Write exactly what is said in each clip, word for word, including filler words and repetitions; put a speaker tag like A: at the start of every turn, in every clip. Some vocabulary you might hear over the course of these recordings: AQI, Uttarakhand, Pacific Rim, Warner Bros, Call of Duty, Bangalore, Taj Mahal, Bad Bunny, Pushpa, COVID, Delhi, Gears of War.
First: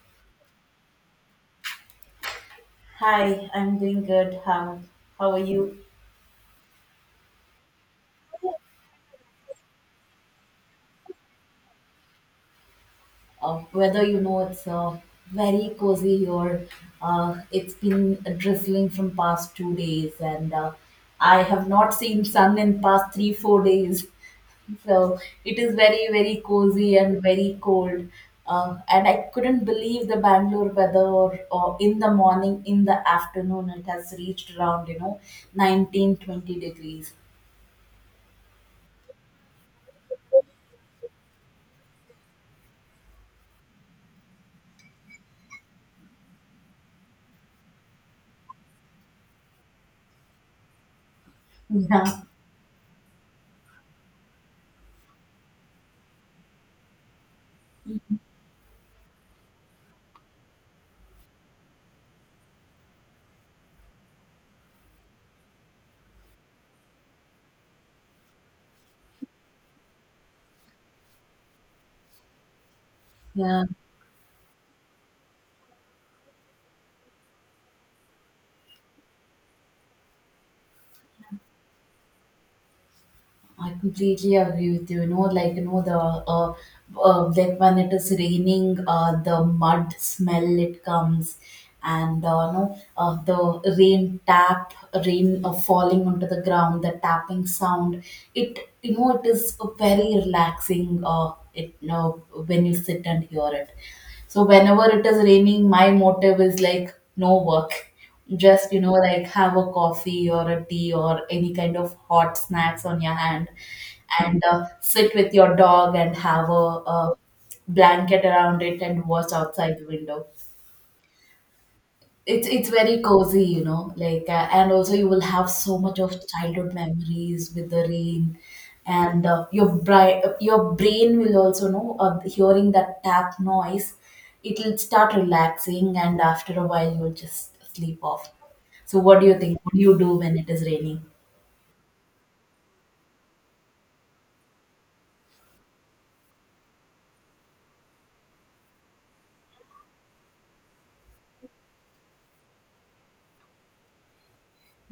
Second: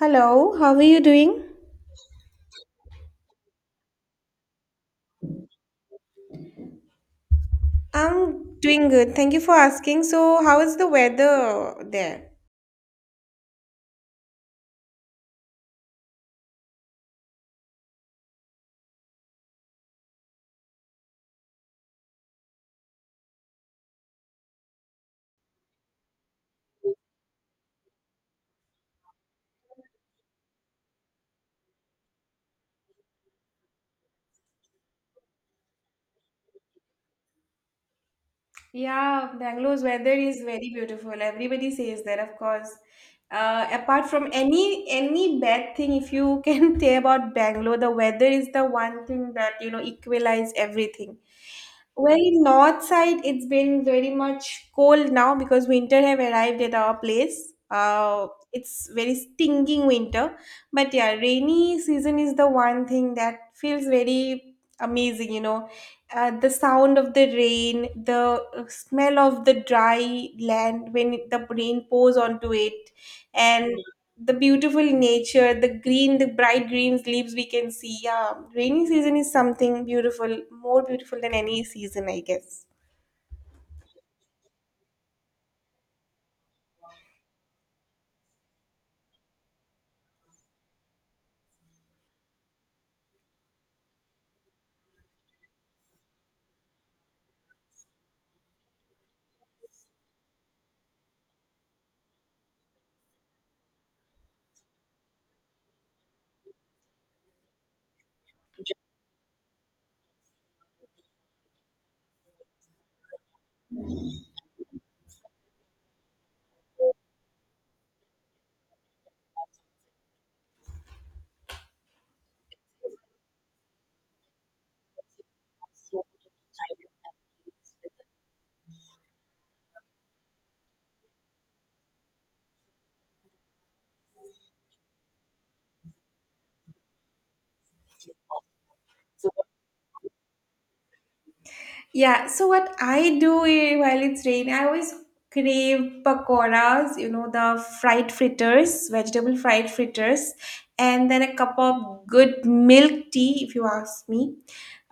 A: Hello, how are you doing?
B: Hi, I'm doing good. How how are you?
A: I'm doing good. Thank you for asking. So, how is the weather there?
B: Uh, weather, you know, it's uh, very cozy here. Uh, it's been drizzling from past two days, and uh, I have not seen sun in past three four days. So it is very very cozy and very cold. Uh, and I couldn't believe the Bangalore weather or, in the morning, in the afternoon, it has reached around, you know, nineteen twenty degrees.
A: Yeah, Bangalore's weather is very beautiful. Everybody says that, of course. Uh, apart from any any bad thing, if you can say about Bangalore, the weather is the one thing that you know equalize everything. Well,
B: Yeah,
A: in north side, it's been very much cold now because winter have arrived at our place. Uh, it's very stinging winter, but yeah, rainy season is the one thing that feels very amazing. You know, uh, the sound of the rain, the uh, smell of the dry land when it, the rain pours onto it,
B: yeah.
A: and Mm. the beautiful nature, the green, the bright green leaves we can see. Yeah, rainy season is something beautiful, more beautiful than any season, I guess.
B: I completely agree with you. You know, like you know the uh, uh like when it is raining, uh, the mud smell it comes, and uh, you know uh, the rain tap, rain uh, falling onto the ground, the tapping sound. It you know it is very relaxing. Uh, it you know, when you sit and hear it. So whenever it is raining, my motive is like no work, just you know, like have a coffee or a tea or any kind of hot snacks on your hand, and uh, sit with your dog and have a, a blanket around it and watch outside the window. It's it's very cozy, you know, like, uh, and also you will have so much of childhood memories with the rain. And uh, your bri- your brain will also know, uh, hearing that tap noise, it'll start relaxing and after a while you'll just sleep off. So what do you think, what do you do when it is raining?
A: Yeah, so what I do i- while it's rain, I always crave pakoras, you know, the fried fritters, vegetable fried fritters, and then a cup of good milk tea, if you ask me.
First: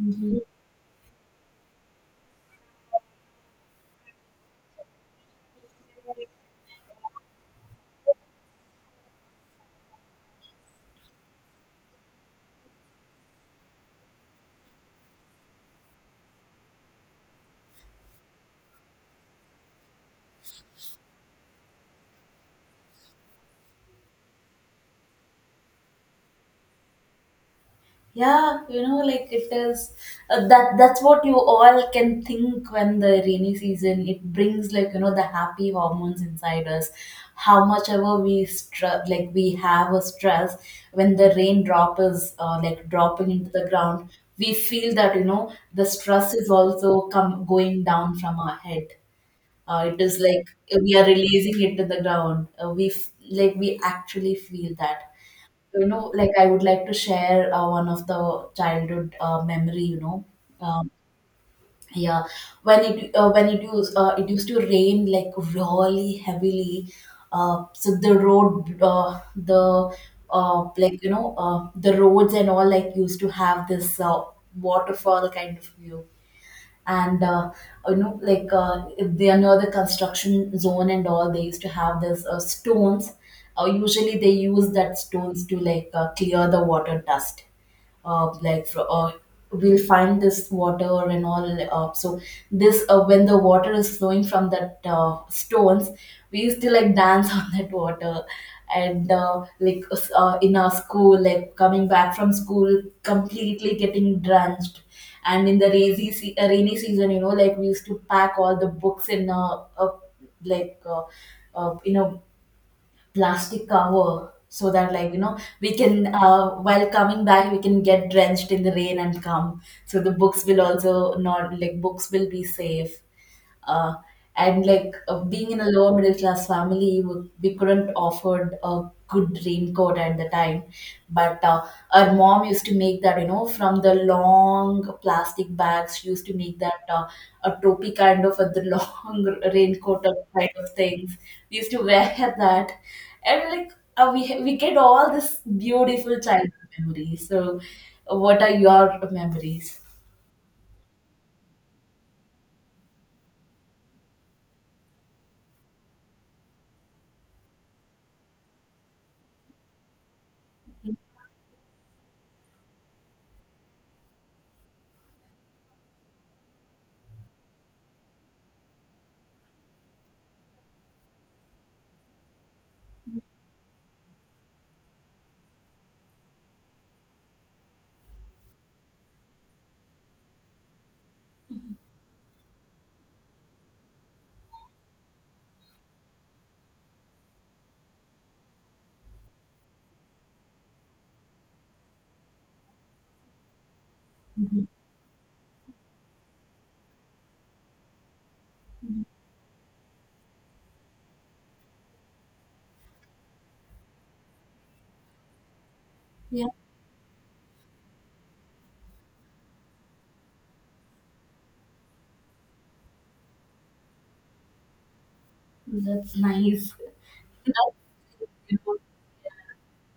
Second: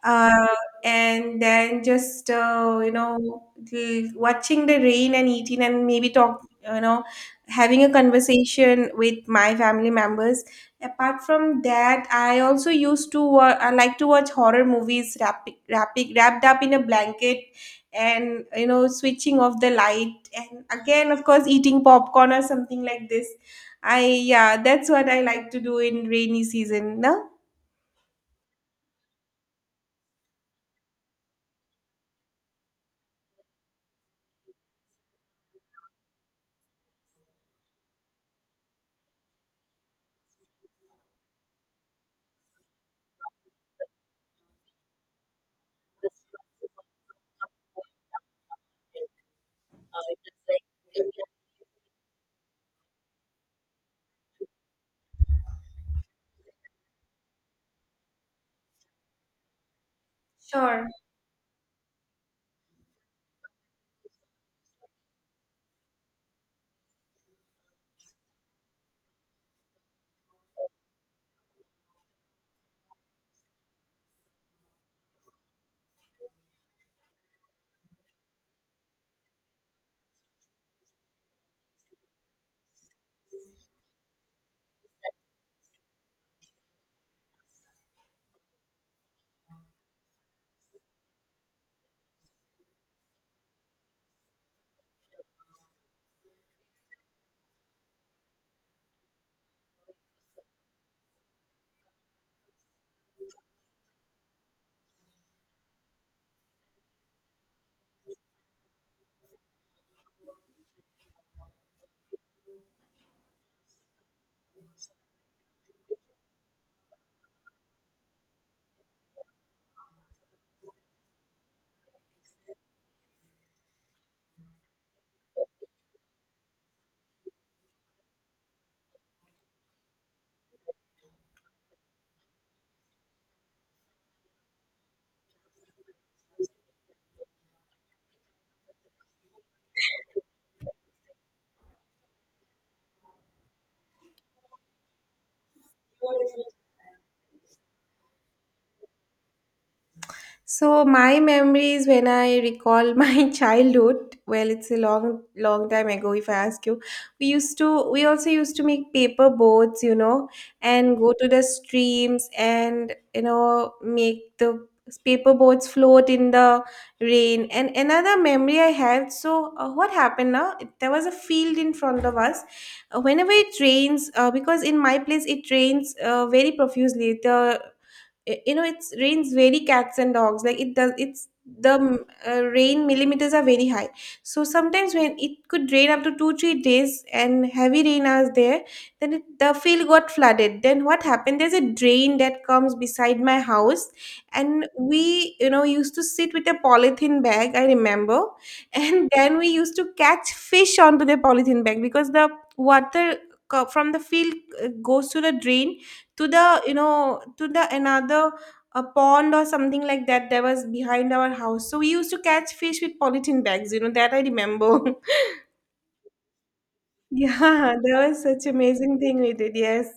A: Uh, and then just, uh, you know, l- watching the rain and eating and maybe talk, you know, having a conversation with my family members. Apart from that, I also used to wa- I like to watch horror movies wrapping, wrapping, wrapped up in a blanket, and you know switching off the light and again of course eating popcorn or something like this. I yeah, that's what I like to do in rainy season, no?
B: Yeah, you know, like it is, uh, that that's what you all can think when the rainy season, it brings like you know the happy hormones inside us. How much ever we stress, like we have a stress, when the rain drop is, uh, like dropping into the ground, we feel that you know the stress is also come going down from our head. Uh, it is like, uh, we are releasing it in the ground. Uh, we f- like we actually feel that. So, you know, like, I would like to share uh, one of the childhood uh, memory. You know,
A: Sure.
B: um, yeah, when it uh, when it used uh, it used to rain like really heavily. Uh, so the road, uh, the uh, like you know, uh, the roads and all like used to have this uh, waterfall kind of view. And uh, you know like uh, if they are near the construction zone and all, they used to have this uh, stones. Uh, usually they use that stones to like uh, clear the water dust. uh, like fro- uh, we'll find this water and all. uh, so this uh, when the water is flowing from that uh, stones, we used to like dance on that water. And uh, like uh, in our school, like, coming back from school completely getting drenched. And in the rainy, se- uh, rainy season, you know, like, we used to pack all the books in a, a like uh, uh, in a plastic cover, so that like you know, we can uh, while coming back we can get drenched in the rain and come, so the books will also not, like, books will be safe. uh, and like, uh, being in a lower middle class family, w- we couldn't afford a good raincoat at the time. But uh, our mom used to make that, you know, from the long plastic bags, she used to make that, uh, a topi kind of a the long raincoat of kind of things. We used to wear that. And like, uh, we we get all this beautiful childhood memories. So what are your memories?
A: So my memories when I recall my childhood, well, it's a long, long time ago. If I ask you, we used to, we also used to make paper boats, you know, and go to the streams and you know make the paper boats float in the rain. And another memory I had. So uh, what happened now? There was a field in front of us. Uh, Whenever it rains, uh, because in my place it rains uh, very profusely. The i- you know it rains very cats and dogs like it does it's the mm, uh, rain millimeters are very high, so sometimes when it could rain up to two three days and heavy rain is there, then it, the field got flooded. Then what happened, there's a drain that comes beside my house,
B: Mhm.
A: and we you know used to sit with a polythene bag, I remember, and then we used to catch fish onto the polythene bag because the water co- from the field uh, goes to the drain, to
B: Mhm.
A: the you know to the another a pond or something like that that was behind our house, so we used to catch fish with polythene bags, you know, that I remember.
B: That's nice.
A: Yeah, that was such amazing thing we did, yes.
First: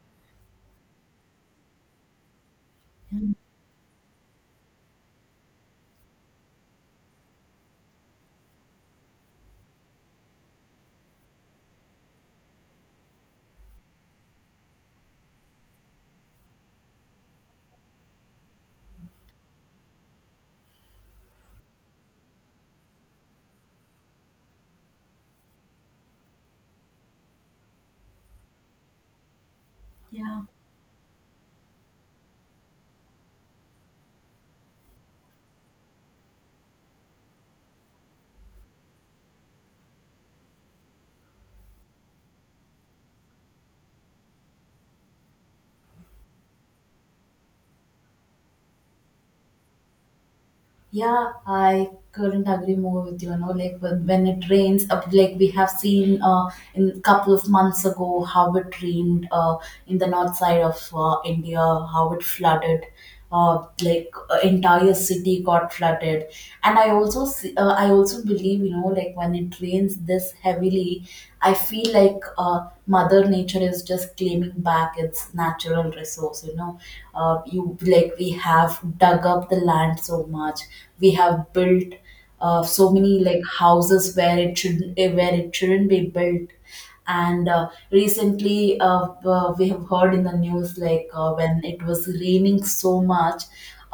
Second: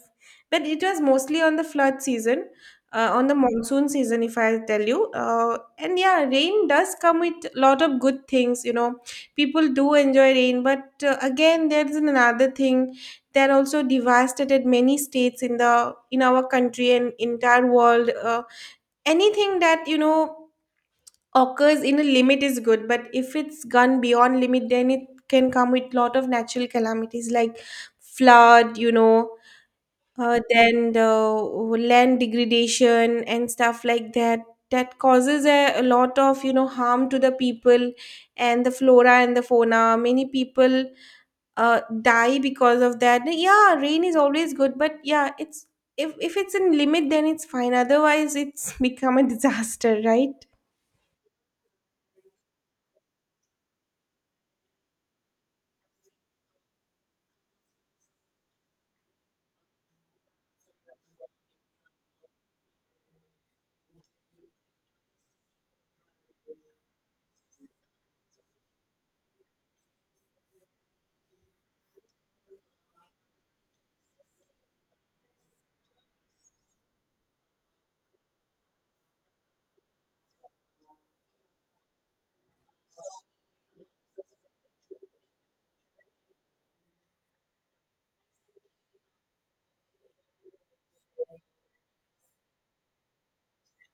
A: But it was mostly on the flood season, uh, on the monsoon season, if I tell you. Uh, and yeah, rain does come with a lot of good things, you know. People do enjoy rain, but uh, again, there's another thing that also devastated many states in the in our country and entire world. Uh, anything that, you know, occurs in a limit is good, but if it's gone beyond limit then it can come with lot of natural calamities like flood, you know, uh,
B: Yeah.
A: then the land degradation and stuff like that, that causes a, a lot of you know harm to the people and the flora and the fauna. Many people uh, die because of that. Yeah, rain is always good, but yeah it's, if, if it's in limit then it's fine, otherwise it's become a disaster, right?
B: Yeah, I couldn't agree more with you. You know, like, when when it rains, uh, like we have seen, uh, in a couple of months ago how it rained, uh, in the north side of uh, India, how it flooded, uh, like uh, entire city got flooded. And I also see, uh, I also believe, you you know, like, when it rains this heavily, I feel like, uh, mother nature is just claiming back its natural resource, you know. Uh, you Like we have dug up the land so much, we have built, uh, so many like houses where it should, where it shouldn't be built. And uh, recently uh, uh, we have heard in the news like, uh, when it was raining so much,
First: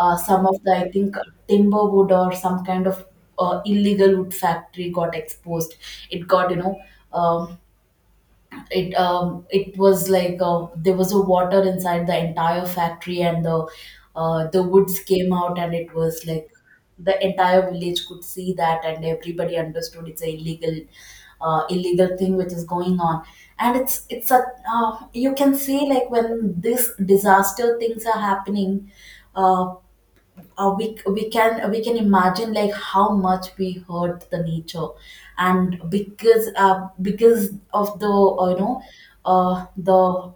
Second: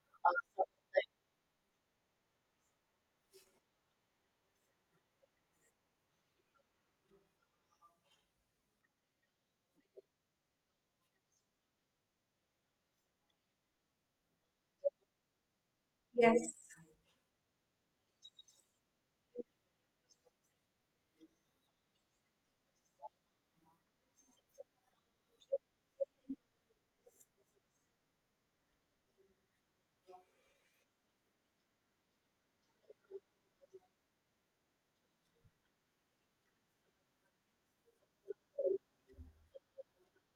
B: uh, some of the, I think, uh, timber wood or some kind of uh, illegal wood factory got exposed. It got, you know, um, it um it was like, uh, there was a water inside the entire factory, and the uh, the woods came out and it was
A: Yes.
B: like the entire village could see that, and everybody understood it's a illegal uh, illegal thing which is going on. And it's it's a, uh, you can see like when this disaster things are happening, uh, uh, we we can, we can imagine like how much we hurt the nature. And because, uh, because of the uh, you know uh, the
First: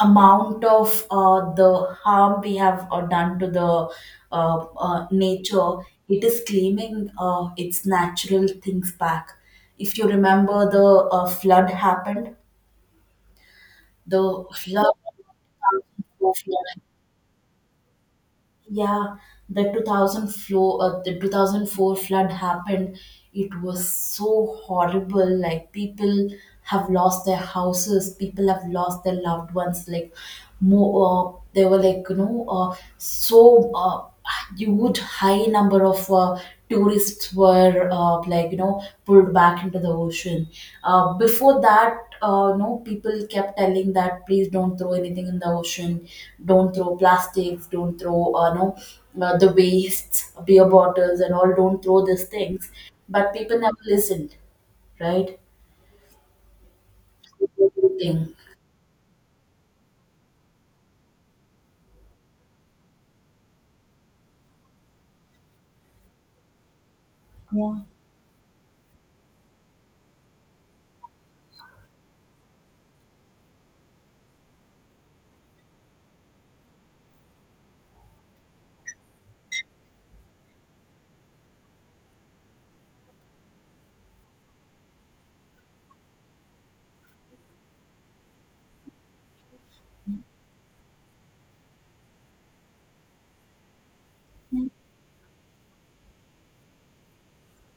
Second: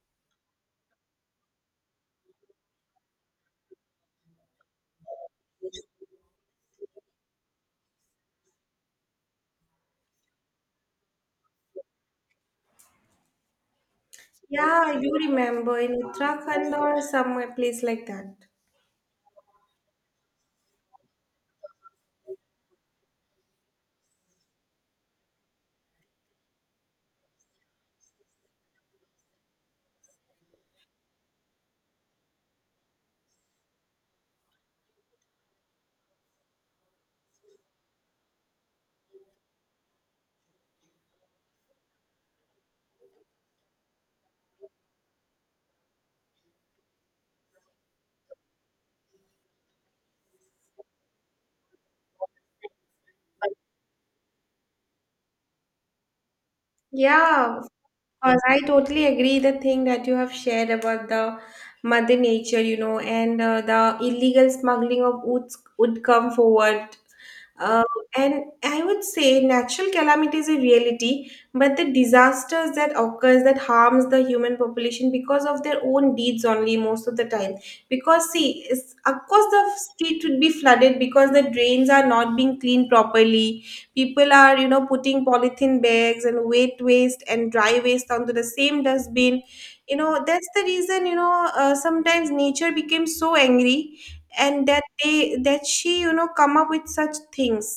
B: amount of uh, the harm we have uh, done to the uh, uh, nature, it is claiming, uh, its natural things back. If you remember the uh, flood happened, the flood.
A: Yeah, you remember in Uttarakhand or somewhere place like that.
B: Yeah, the two thousand four uh, the two thousand four flood happened. It was so horrible. Like people have lost their houses, people have lost their loved ones. Like more, uh, they were like you know, uh, so. Uh, huge high number of uh, tourists were, uh, like, you know, pulled back into the ocean. Uh, before that, uh, no people kept telling that please don't throw anything in the ocean, don't throw plastics, don't throw, uh, no uh, the wastes, beer bottles and all, don't throw these things. But people never listened, right?
A: Yeah.
B: thing
A: Well, I totally agree the thing that you have shared about the mother nature, you know, and uh, the illegal smuggling of woods would come forward.
B: Yeah.
A: Uh, and I would say natural calamity is a reality, but the disasters that occurs that harms the human population because of their own deeds only most of the time. Because see, it's, of course the street would be flooded because the drains are not being cleaned properly. People are you know putting polythene bags and wet waste and dry waste onto the same dustbin. You know, that's the reason, you know, uh, sometimes nature became so angry, and that they that she you know come up with such things.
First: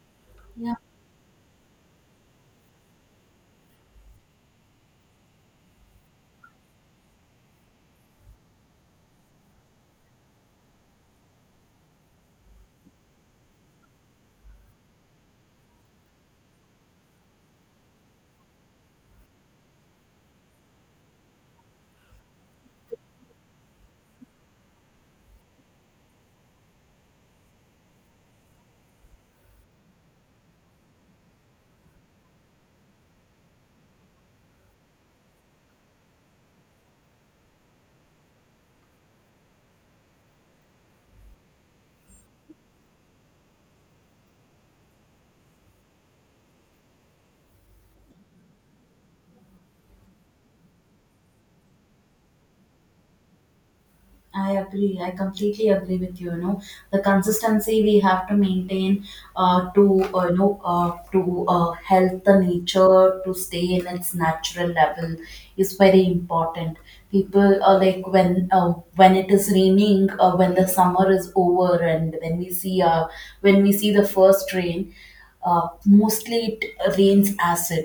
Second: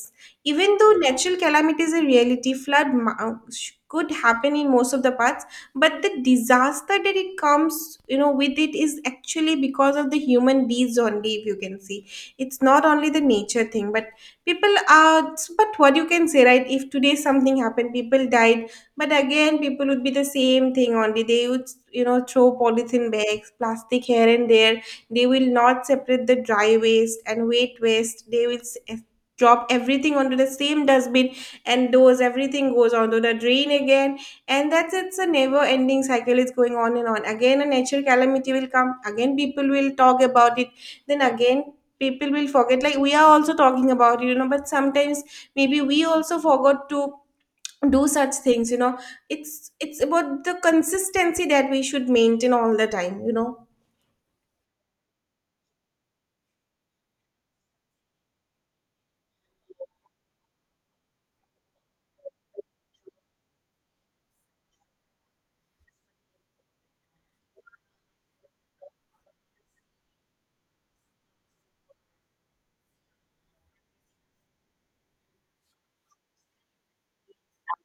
B: yeah
A: Even though natural calamity is a reality, flood ma- uh, sh- could happen in most of the parts, but the disaster that it comes you know with, it is actually because of the human beings only, if you can see. It's not only the nature thing, but people are, but what you can say, right? If today something happened, people died, but again people would be the same thing only. They would you know throw polythene bags, plastic here and there. They will not separate the dry waste and wet waste. They will s- eh, Drop everything onto the same dustbin, and those everything goes onto the drain again, and that's, it's a never ending cycle, is going on and on. Again a natural calamity will come, again people will talk about it, then again people will forget, like we are also talking about it, you know, but sometimes maybe we also forgot to do such things, you know. it's it's about the consistency that we should maintain all the time, you know.
B: I agree. I completely agree with you. You know, the consistency we have to maintain, uh, to uh, you know uh, to uh, help the nature to stay in its natural level is very important. People are like, when, uh, when it is raining, uh, when the summer is over, and when we see, uh, when we see the first rain, uh, mostly it rains acid,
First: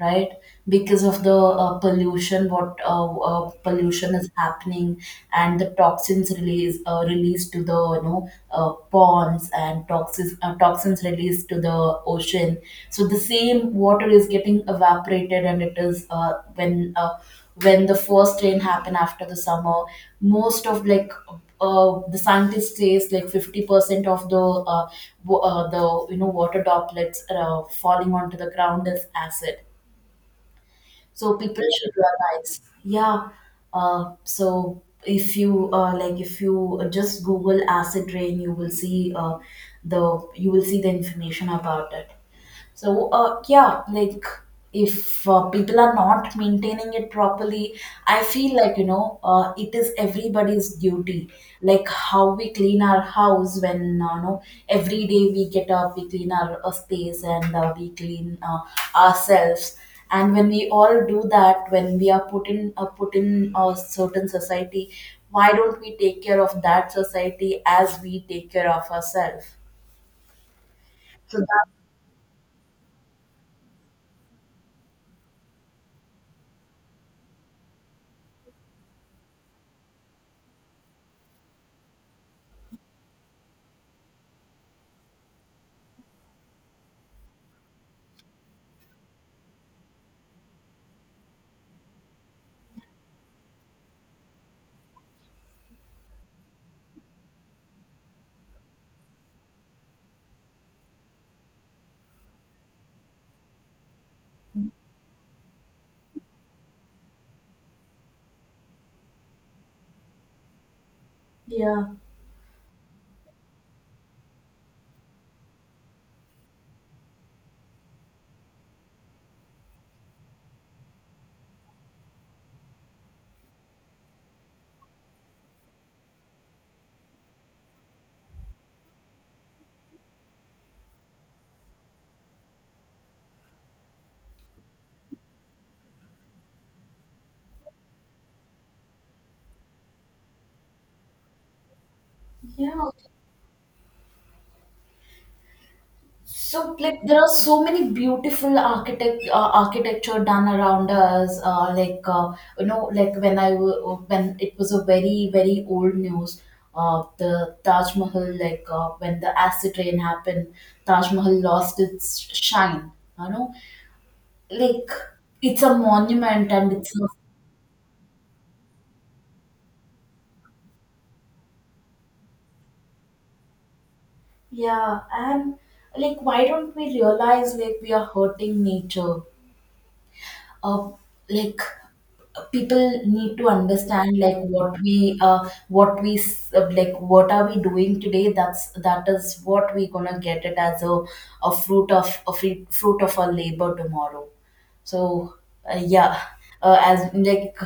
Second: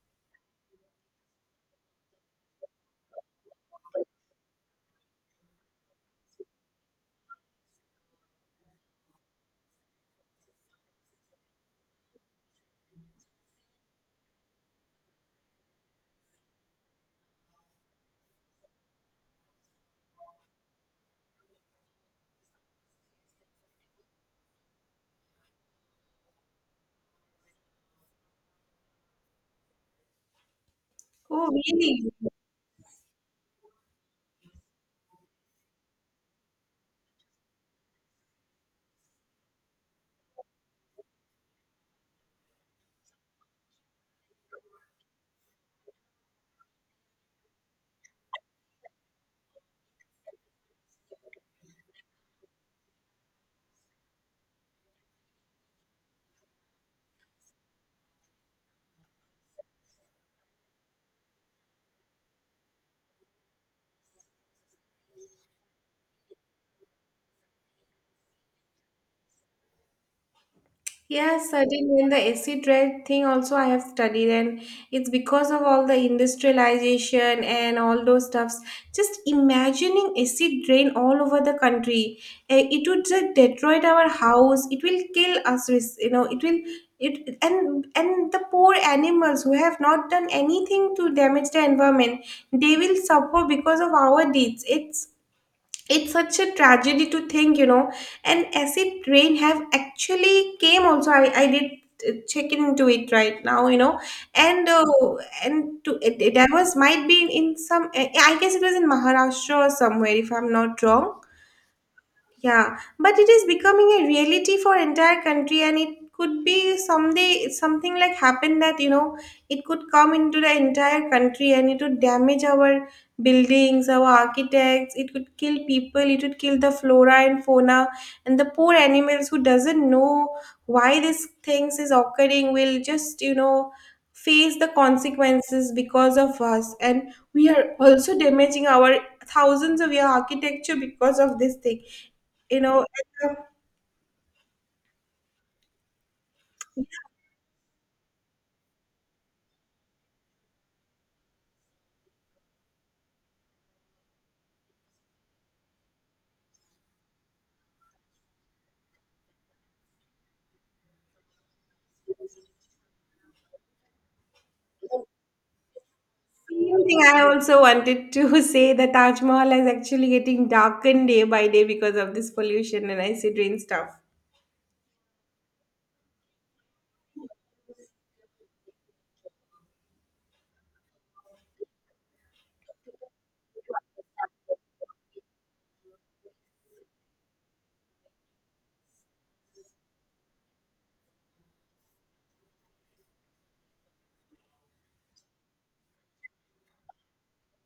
B: right? Because of the uh, pollution what uh, uh, pollution is happening, and the toxins release uh, released to the you know uh, ponds, and toxins uh, toxins released to the ocean. So the same water is getting evaporated, and it is, uh, when uh, when the first rain happen after the summer, most of, like, uh, the scientist says like fifty percent of the uh, wa- uh, the you know water droplets uh, falling onto the ground is acid. So
A: Oh
B: people should
A: really.
B: realize, yeah. Uh, so if you, uh, like, if you just google acid rain, you will see, uh, the you will see the information about it. So uh, yeah, like, if, uh, people are not maintaining it properly, I feel like, you know, uh, it is everybody's duty. Like, how we clean our house, when, uh, you know, every day we get up, we clean our uh, space, and uh, we clean uh, ourselves. And when we all do that, when we are put in uh, put in a certain society, why don't we take care of that society as we take care of ourselves? So
A: Yes,
B: that,
A: certainly. And the acid red thing also I have studied, and it's because of all the industrialization and all those stuffs. Just imagining acid rain all over the country, eh, it would just destroy our house. It will kill us. res- You know, it will, it, and and the poor animals who have not done anything to damage the environment, they will suffer because of our deeds. It's it's such a tragedy to think, you know, an acid rain have actually came also. i, I did uh, check into it right now, you know, and uh, and to it, it, that was might be in some, I guess it was in Maharashtra or somewhere if I'm not wrong.
B: yeah
A: Yeah, but it is becoming a reality for entire country, and it could be someday something like happen that you know it could come into the entire country, and it would damage our buildings, our architects. It could kill people. It would kill the flora and fauna, and the poor animals who doesn't know why these things is occurring will just you know face the consequences because of us, and we are also damaging our thousands of year architecture because of this thing, you know,
B: yeah
A: and
B: so
A: the
B: like there are so many beautiful architect uh, architecture done around us, uh, like uh, you know, like when i w- when it was a very very old news, uh, the Taj Mahal, like, uh, when the acid rain happened, Taj Mahal lost its shine. You know, like it's a monument and
A: same
B: it's
A: thing
B: a
A: I also wanted to say that Taj Mahal is actually getting darkened day by day because of this pollution and acid rain stuff.
B: yeah. And like, why don't we realize like we are hurting nature? uh, like, people need to understand like what we uh what we s- uh, like, what are we doing today, that's, that is what we gonna get it as a, a fruit of a fruit fruit of our labor tomorrow. So uh, yeah, uh, as, like,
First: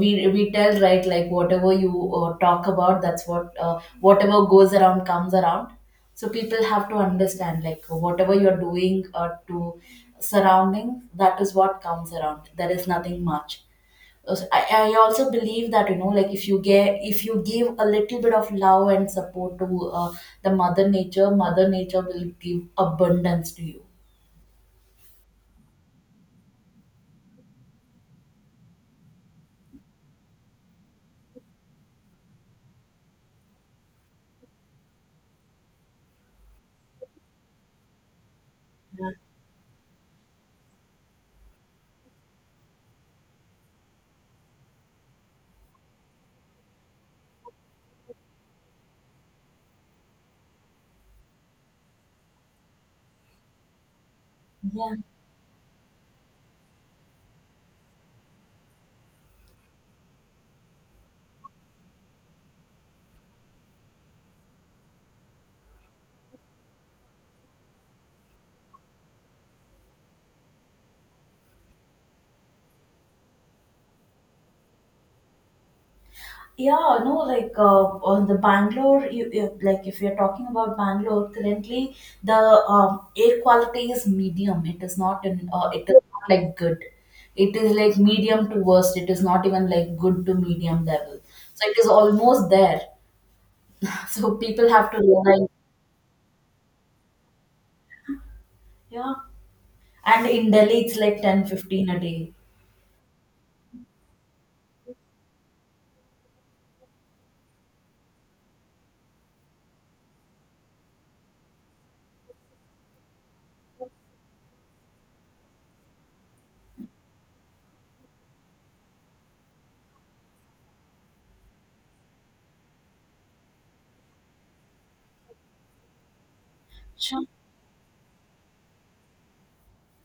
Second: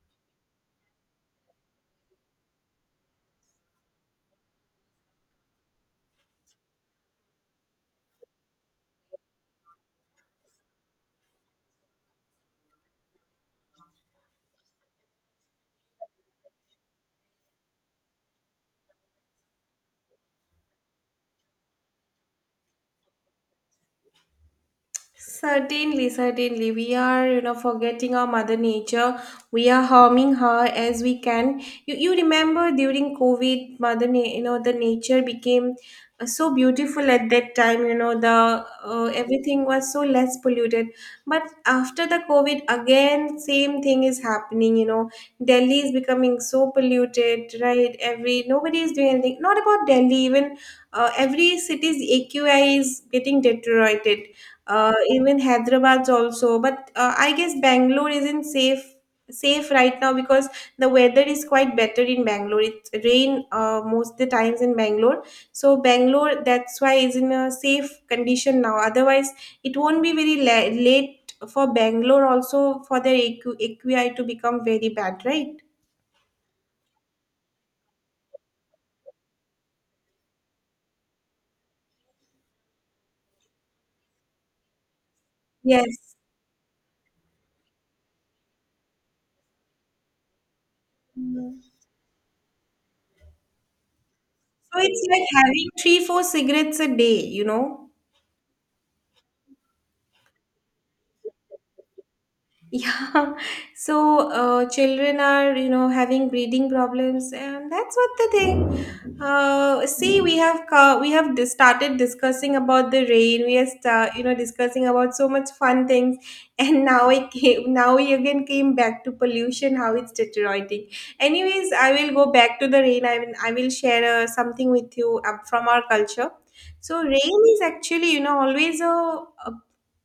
B: we we tell right, like whatever you uh, talk about, that's what uh, whatever goes around comes around. So people have to understand like whatever you're doing, uh, to surrounding, that is what comes around. There is nothing much. Also, I, I also believe that, you know, like, if you get if you give a little bit of love and support to, uh, the mother nature, mother nature will give abundance to you.
A: Certainly, certainly. We are, you know, forgetting our mother nature. We are harming her as we can. You, you remember during COVID, mother, na- you know, the nature became uh, so beautiful at that time. You know, the uh, everything was so less polluted. But after the COVID, again, same thing is happening. You know, Delhi is becoming so polluted, right? Every nobody is doing anything. Not about Delhi, even uh, every city's A Q I is getting deteriorated, uh,
B: Yeah.
A: even Hyderabad's also. But uh, I guess Bangalore isn't safe safe right now because the weather is quite better in Bangalore. It rain uh, most the times in Bangalore, so Bangalore that's why is in a safe condition now. Otherwise, it won't be very la- late for Bangalore also for their AQ- A Q I to become very bad, right?
B: Yeah, no, like, uh, on the Bangalore, you, you, like, if you're talking about Bangalore, currently the um, air quality is medium. It is not in, uh, it is
A: Yes.
B: not like good. It is like medium to worst. It is not even like good to medium level.
A: So
B: So it is almost there. So people have to
A: it's like
B: realize,
A: having three, four cigarettes a day, you know.
B: yeah. And in Delhi, it's like ten fifteen a day.
A: Yeah, so uh, children are, you know, having breathing problems, and that's what the thing. Uh, see, we have co- we have dis- started discussing about the rain. We are, sta- you know, discussing about so much fun things, and now I came. Now we again came back to pollution, how it's deteriorating. Anyways, I will go back to the rain. I will, I will share uh, something with you uh, from our culture. So
B: Sure.
A: rain is actually, you know, always a, a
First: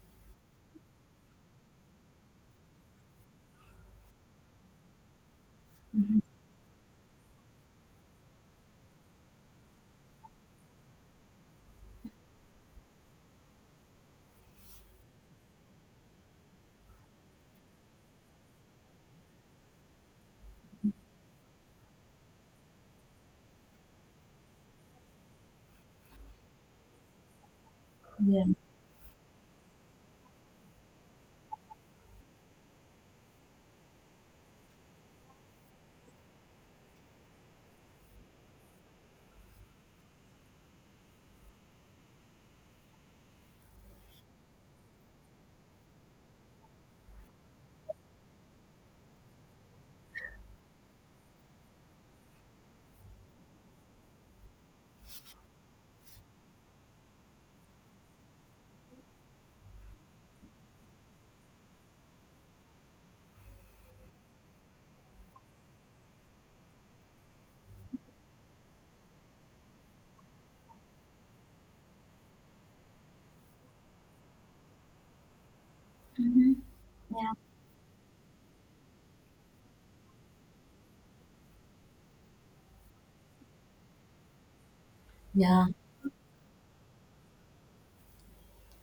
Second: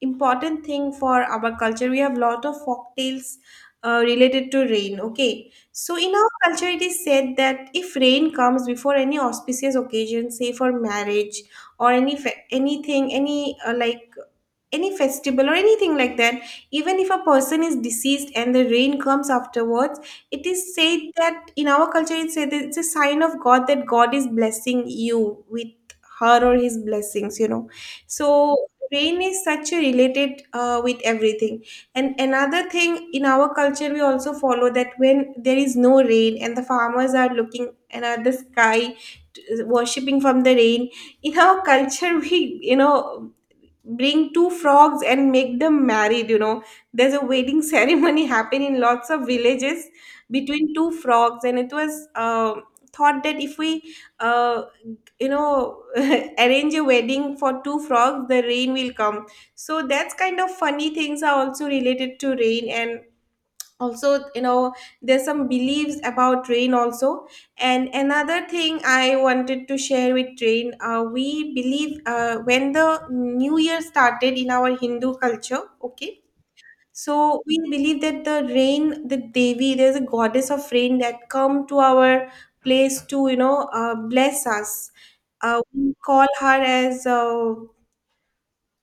A: important thing for our culture. We have lot of folk tales uh, related to rain. Okay, so in our culture, it is said that if rain comes before any auspicious occasion, say for marriage or any fe- anything, any uh, like any festival or anything like that, even if a person is deceased and the rain comes afterwards, it is said that in our culture it's said that it's a sign of god, that god is blessing you with her or his blessings you know So
B: Yeah.
A: rain is such a related uh, with everything. And another thing, in our culture we also follow that when there is no rain and the farmers are looking and at the sky, t- worshipping from the rain, in our culture we you know bring two frogs and make them married, you know, there's a wedding ceremony happen in lots of villages between two frogs. And it was uh, thought that if we uh, you know arrange a wedding for two frogs, the rain will come. So that's kind of funny things are also related to rain. And also, you know, there's some beliefs about rain also. And another thing I wanted to share with rain, uh, we believe uh, when the new year started in our Hindu culture, okay.
B: hmm Yeah.
A: So we believe that the rain, the devi, there's a goddess of rain that come to our place to you know uh, bless us. Uh,
B: Yeah.
A: we call her as uh,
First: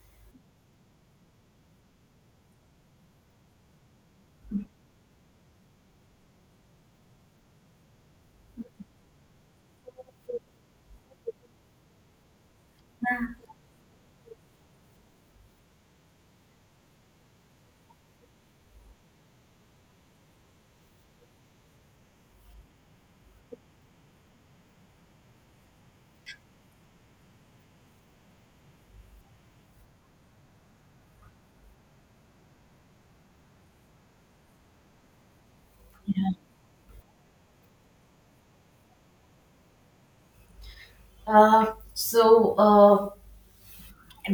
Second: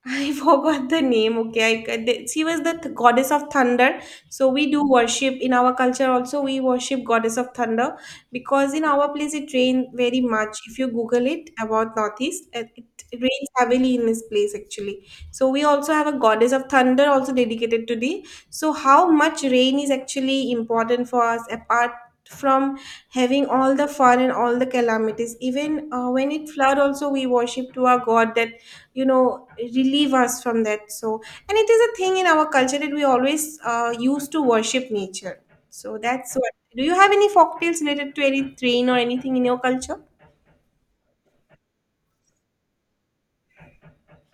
A: I forgot the name. Okay, I, ca- the- she was the th- goddess of thunder. So we do worship in our culture also. We worship goddess of thunder because in our place it rains very much. If you Google it about northeast, it, it rains heavily in this place actually. So we also have a goddess of thunder also dedicated to the. So how much rain is actually important for us, apart from having all the fun and all the calamities, even uh, when it flood also, we worship to our god that, you know, relieve us from that. So, and it is a thing in our culture that we always uh, used to worship nature. So that's what. Do you have any folktales related to any train or anything in your culture?
B: Uh, so, uh,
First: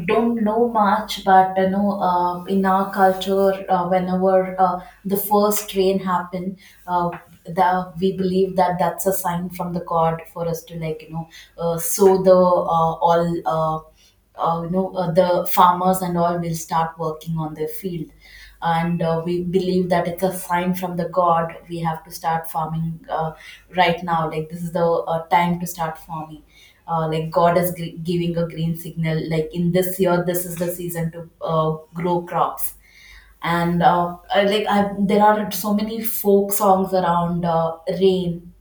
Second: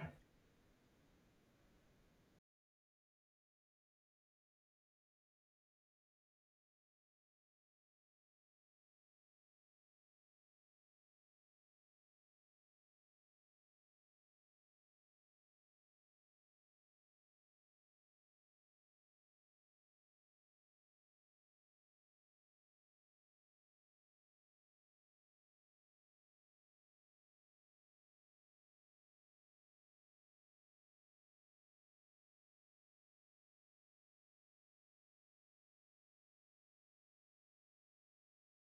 B: don't know much, but you know, uh, in our culture, uh, whenever uh, the first rain happen, uh, the, we believe that that's a sign from the God for us to like you know uh, sow the uh, all uh, uh, you know uh, the farmers and all will start working on their field, and uh, we believe that it's a sign from the god. We have to start farming uh, right now. Like, this is the uh, time to start farming. Uh, like god is gr- giving a green signal, like in this year this is the season to uh, grow crops. And uh, I, like I, There are so many folk songs around uh, rain.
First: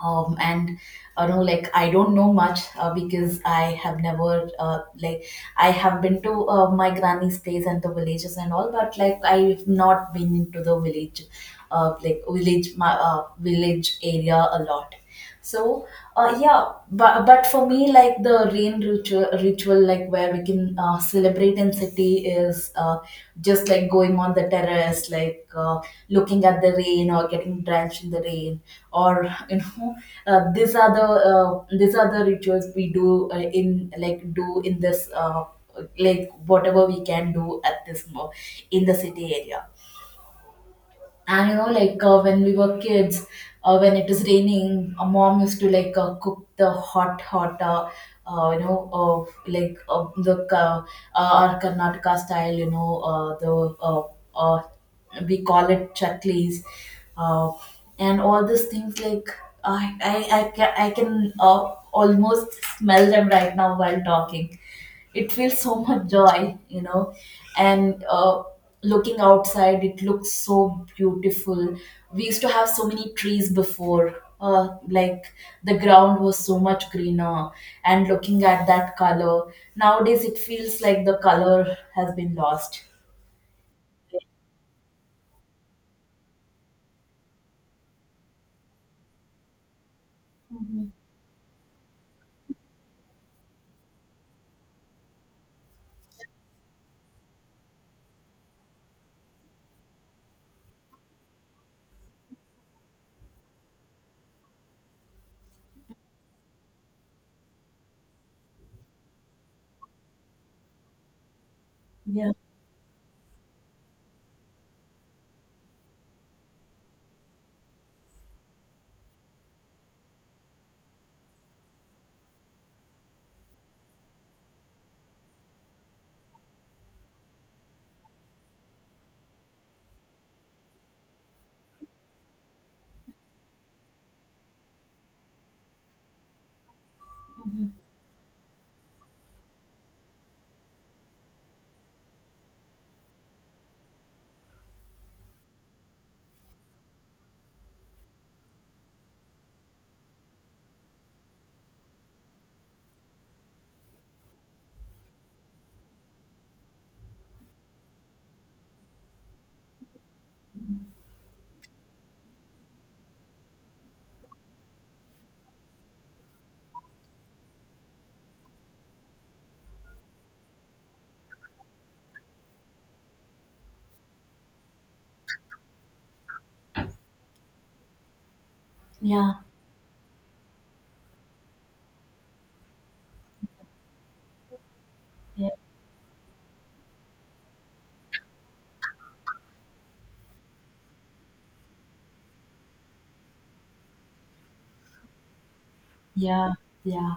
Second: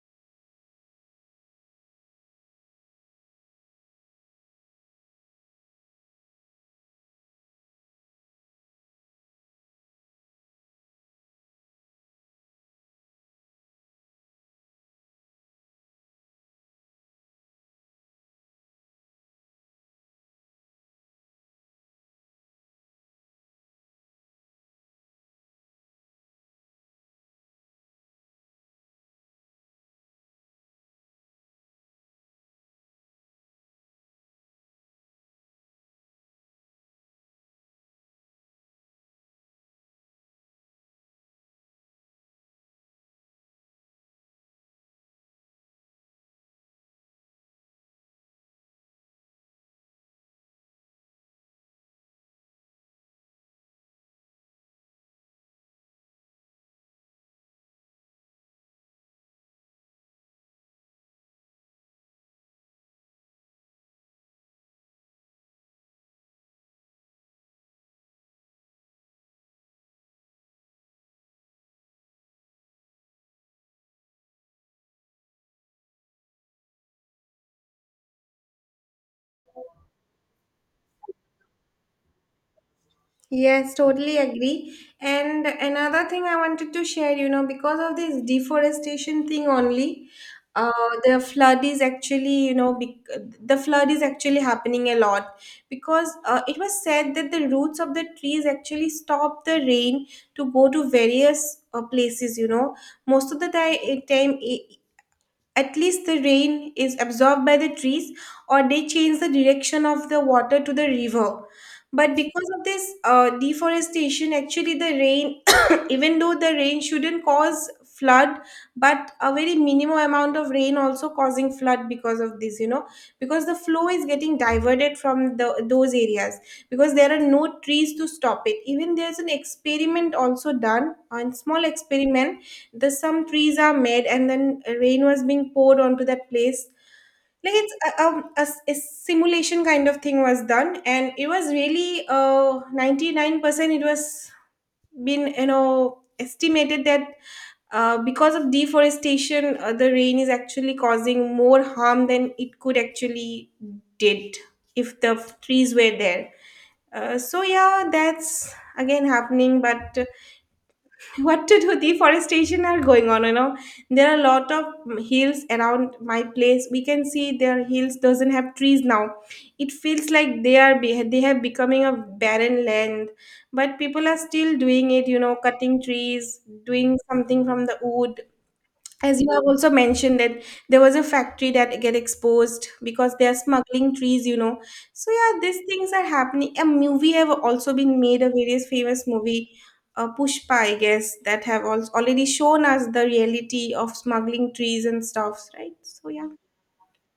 B: Um, and I do know, like I don't know much uh, because I have never uh, like I have been to uh, my granny's place and the villages and all, but like I've not been into the village, uh, like village, my uh, village area a lot. So, uh, yeah, but, but for me, like the rain ritual, ritual, like where we can uh, celebrate in city is uh, just like going on the terrace, like uh, looking at the rain or getting drenched in the rain, or you know, uh, these are the uh, these are the rituals we do uh, in like do in this uh, like whatever we can do at this mo- in the city area. And you know like uh, when we were kids, uh, when it was raining, a mom used to like uh, cook the hot hot uh, uh, you know uh, like uh, the uh, uh, our Karnataka style, you know uh, the uh, uh, we call it chaklis, uh, and all these things. Like, i i i can, I can uh, almost smell them right now while talking. It feels so much joy, you know. And uh, looking outside, it looks so beautiful. We used to have so many trees before, uh, like the ground was so much greener, and looking at that color nowadays, it feels like the color has been lost.
A: Yes, totally agree. And another thing I wanted to share, you know, because of this deforestation thing only, uh,
B: Mhm.
A: the flood is actually, you know, bec- the flood is actually happening a lot because uh, it was said that the roots of the trees actually stop the rain to go to various uh, places, you know. Most of the ti- time, i- at least the rain is absorbed by the trees, or they change the direction of the water to the river. But
B: Yeah.
A: because of this uh, deforestation, actually the rain, even though the rain shouldn't cause flood, but a very minimal amount of rain also causing flood because of this, you know, because the flow is getting diverted from the those areas, because there are no trees to stop it. Even there's an experiment also done, a small experiment, the some trees are made and then rain was being poured onto that place, like it's
B: Mhm.
A: a, a, a s- a simulation kind of thing was done. And it was really uh ninety-nine percent it was been, you know, estimated that uh, because of deforestation uh, the rain is actually causing more harm than it could actually did if the f- trees were there. Uh, so yeah, that's again happening, but what to do, deforestation are going on, you know. There are a lot of hills around my place. We can see their hills doesn't have trees now. It feels like they are be- they have becoming a barren land. But people are still doing it, you know, cutting trees, doing something from the wood. As you
B: Yeah.
A: have also mentioned that there was a factory that get exposed because they are smuggling trees, you know. So yeah, these things are happening. A movie have also been made, a various famous movie, uh, Pushpa I guess, that have also already shown us the reality of smuggling trees and stuffs, right? So yeah.
B: Yeah, yeah.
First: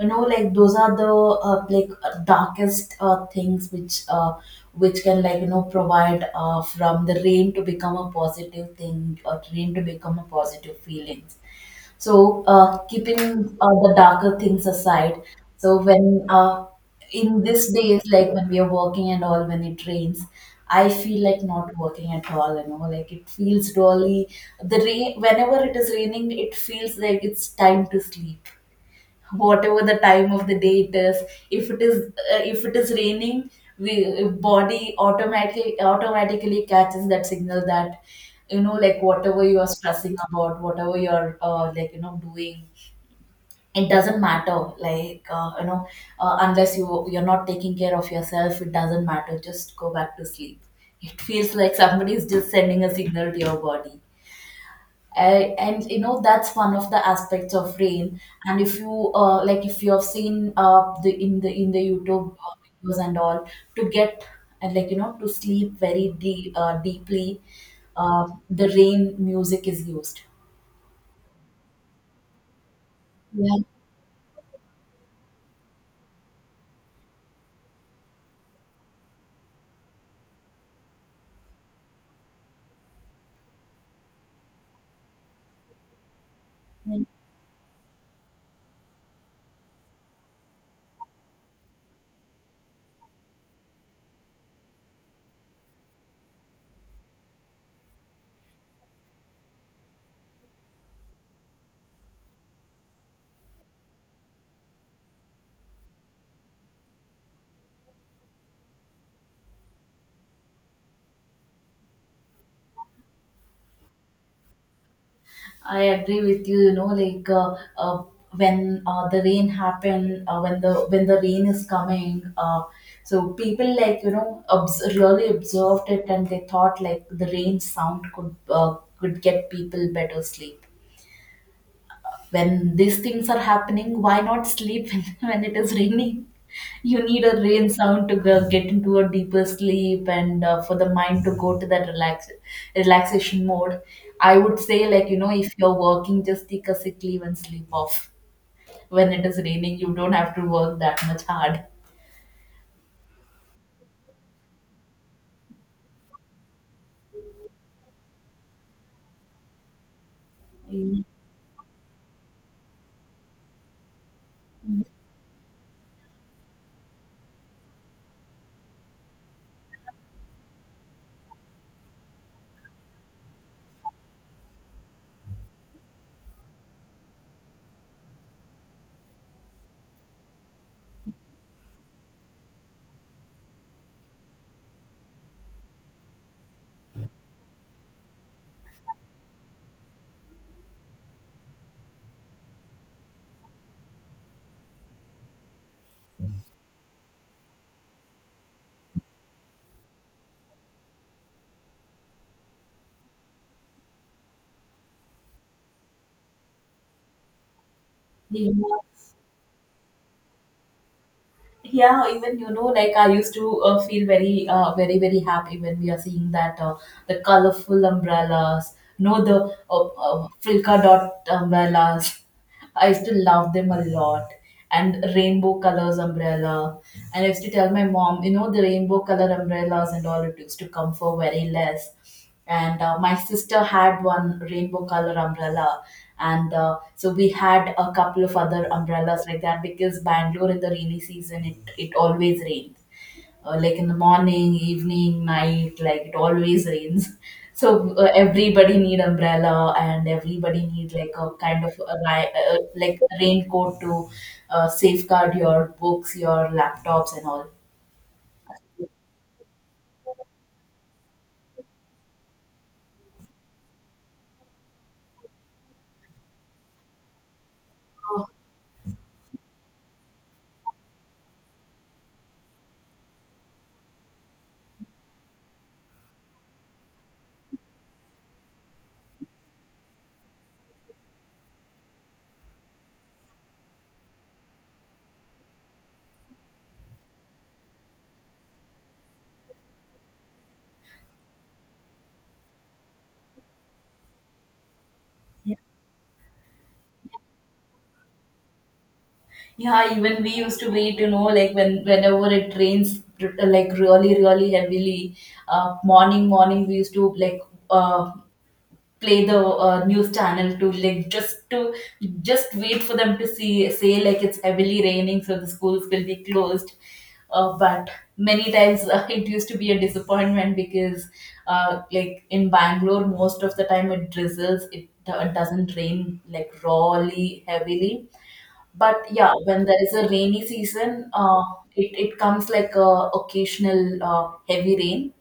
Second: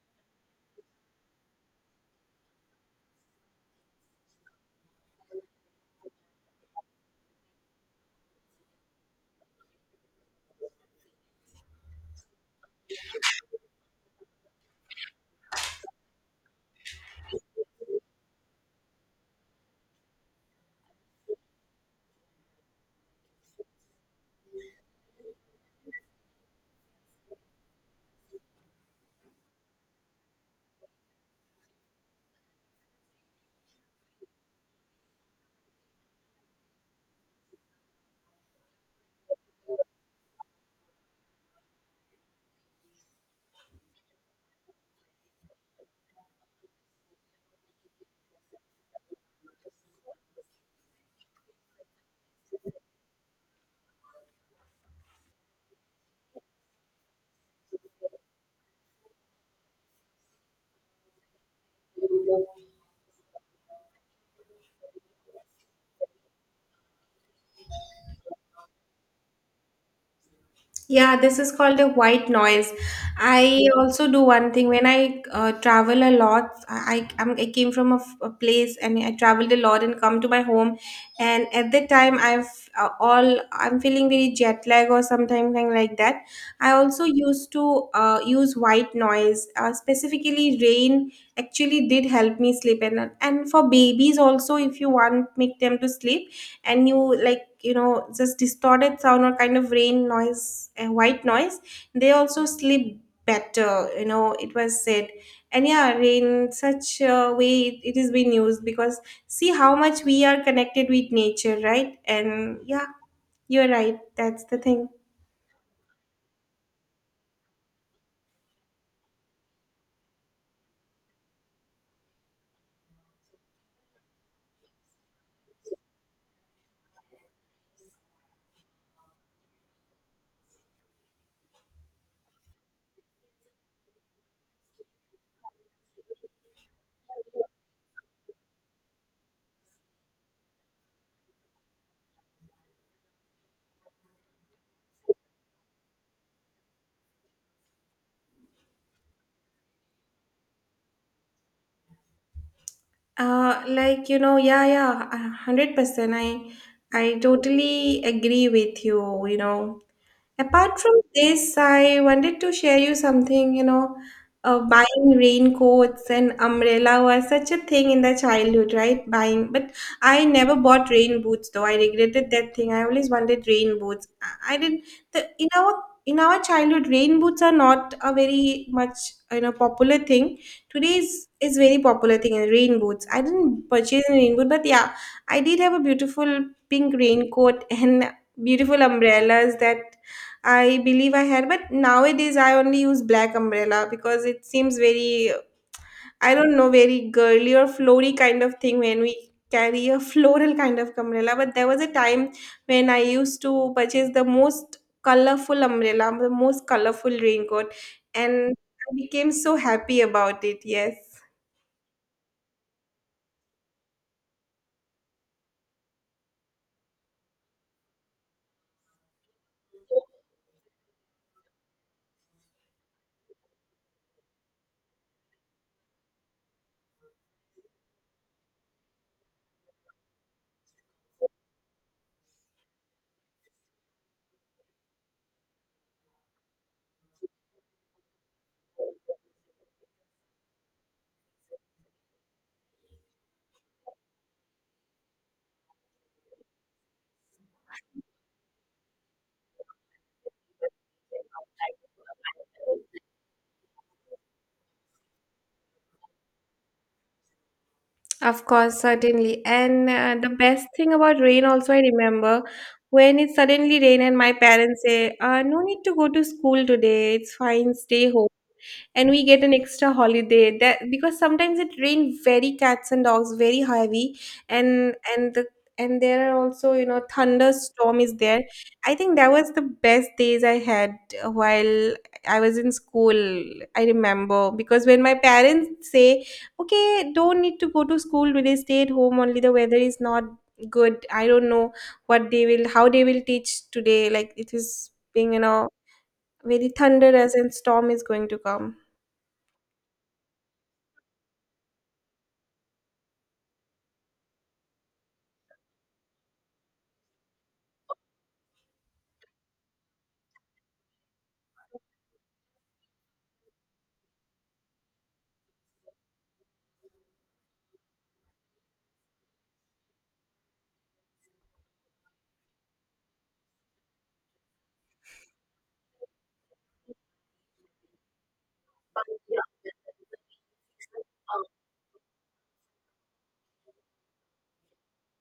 B: You know, like those are the uh, like uh, darkest uh, things which uh, which can like you know provide uh, from the rain to become a positive thing, or rain to become a positive feelings. So uh, keeping uh, the darker things aside. So when uh, in this days, like when we are working and all, when it rains, I feel like not working at all. You know, like it feels really the rain. Whenever it is raining, it feels like it's time to sleep, whatever the time of the day it is. If it is uh, if it is raining, we body automatically automatically catches that signal that you know like whatever you are stressing about, whatever you're uh, like you know doing, it doesn't matter. Like uh, you know uh, unless you you're not taking care of yourself, it doesn't matter, just go back to sleep. It feels like somebody is just sending a signal to your body. I, and you know, that's one of the aspects of rain. And if you uh, like if you have seen uh, the in the in the YouTube uh, videos and all, to get, and like you know, to sleep very deep uh, deeply, uh, the rain music is used.
A: Yeah, this is called a white noise.
B: Yeah.
A: I also do one thing when I uh, travel a lot. I I, am I came from a, f- a place, and I traveled a lot and come to my home, and at that time I've uh, all I'm feeling very jet lag or something like that. I also used to uh, use white noise. Uh, specifically, rain actually did help me sleep. And and for babies also, if you want make them to sleep, and you, like, you know, just distorted sound or kind of rain noise and white noise, they also sleep better, you know, it was said. And yeah, in such a way it, it is being used, because see how much we are connected with nature, right? And yeah, you're right, that's the thing.
B: I agree with you. You know, like uh, uh, when uh, the rain happened, uh, when the when the rain is coming, uh, so people like you know obs- really observed it, and they thought like the rain sound could uh, could get people better sleep. When these things are happening, why not sleep when, when it is raining? You need a rain sound to go, get into a deeper sleep, and uh, for the mind to go to that relax relaxation mode. I would say, like you know, if you're working, just take a sick leave and sleep off. When it is raining, you don't have to work that much hard.
A: Uh, like, you know, yeah, yeah, a hundred percent. I i totally agree with you, you know. Apart from this, I wanted to share you something, you know, uh, buying raincoats and umbrella was such a thing in the childhood, right? Buying, but I never bought rain boots though. I regretted that thing. I always wanted rain boots. I I didn't. The, in our in our childhood, rain boots are not a very much, you know, popular thing. Today's is is very popular thing. Uh, rain boots. I didn't purchase a rain boot. But yeah, I did have a beautiful pink raincoat and beautiful umbrellas that I believe I had. But nowadays I only use black umbrella because it seems very, I don't know, very girly or flowy kind of thing when we carry a floral kind of umbrella. But there was a time when I used to purchase the most colorful umbrella, the most colorful raincoat, and
B: Yeah.
A: I became so happy about it. Yes.
B: Yeah, even you know, like I used to uh, feel very uh, very very happy when we are seeing that uh, the colorful umbrellas, no, the uh, uh, frilka dot umbrellas. I used to love them a lot. And rainbow colors umbrella, and I used to tell my mom, you know, the rainbow color umbrellas and all, it used to come for very less. And uh, my sister had one rainbow color umbrella. And uh, so we had a couple of other umbrellas like that, because Bangalore in the rainy season, it, it always rains. Uh, like in the morning, evening, night, like it always rains. So uh, everybody need umbrella, and everybody need like a kind of a, ri- uh, like a raincoat to uh, safeguard your books, your laptops and all.
A: Of course, certainly. And uh, the best thing about rain, also, I remember when it suddenly rained, and my parents say, uh, no need to go to school today. It's fine. Stay home, and we get an extra holiday. That, because sometimes it rained very cats and dogs, very heavy, and and the, and there are also, you know, thunderstorm is there. I think that was the best days I had uh, while I was in school. I remember, because when my parents say, okay, don't need to go to school today, stay at home only, the weather is not good, I don't know what they will, how they will teach today, like it is being, you know, very thunderous and storm is going to come.
B: Yeah, even we used to wait, you know, like when whenever it rains, r- like really, really heavily, uh, morning, morning, we used to like uh, play the uh, news channel to like just to just wait for them to see, say like it's heavily raining, so the schools will be closed. Uh, but many times uh, it used to be a disappointment because, uh, like in Bangalore, most of the time it drizzles. It, it doesn't rain like rawly, heavily. But yeah, when there is a rainy season, uh, it, it comes like a occasional uh, heavy rain.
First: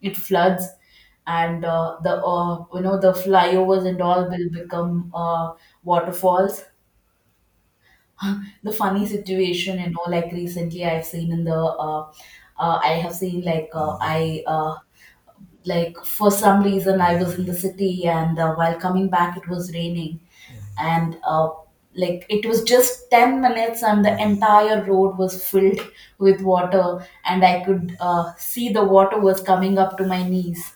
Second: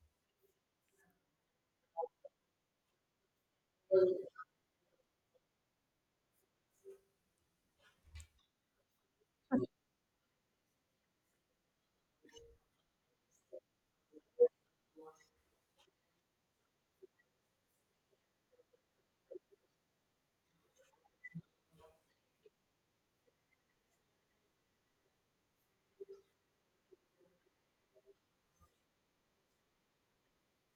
B: It floods, and uh, the uh, you know the flyovers and all will become uh, waterfalls. The funny situation, you know, like recently I've seen in the uh, uh, I have seen like uh, I uh, like for some reason I was in the city, and uh, while coming back it was raining and uh, like it was just ten minutes, and the entire road was filled with water, and I could uh, see the water was coming up to my knees.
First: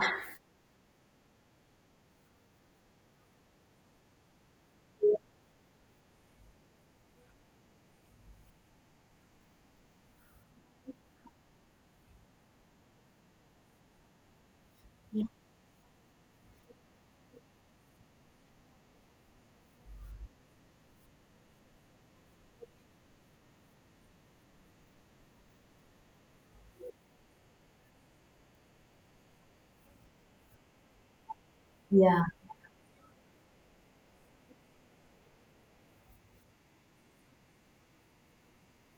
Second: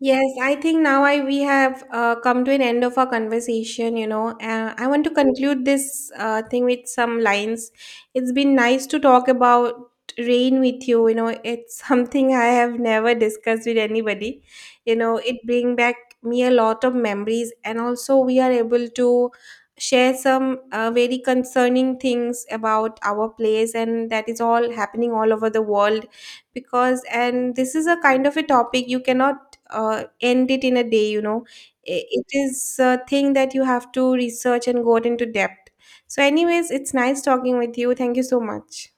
A: Yes, I think now I we have uh, come to an end of our conversation. You know, uh, I want to conclude this uh, thing with some lines. It's been nice to talk about rain with you. You know, it's something I have never discussed with anybody. You know, it bring back me a lot of memories, and also we are able to share some uh, very concerning things about our place, and that is all happening all over the world. Because and this is a kind of a topic you cannot uh, end it in a day, you know. I-
B: Yeah,
A: it is a thing that you have to research and go into depth. So anyways, it's nice talking with you, thank you so much.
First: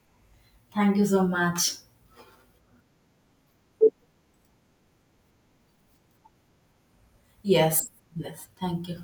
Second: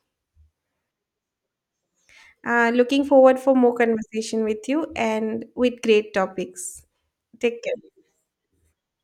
B: thank you so much.
A: Uh, looking forward for more conversation with you and with great topics. Take
B: Yes.
A: care.
B: Yes, thank you.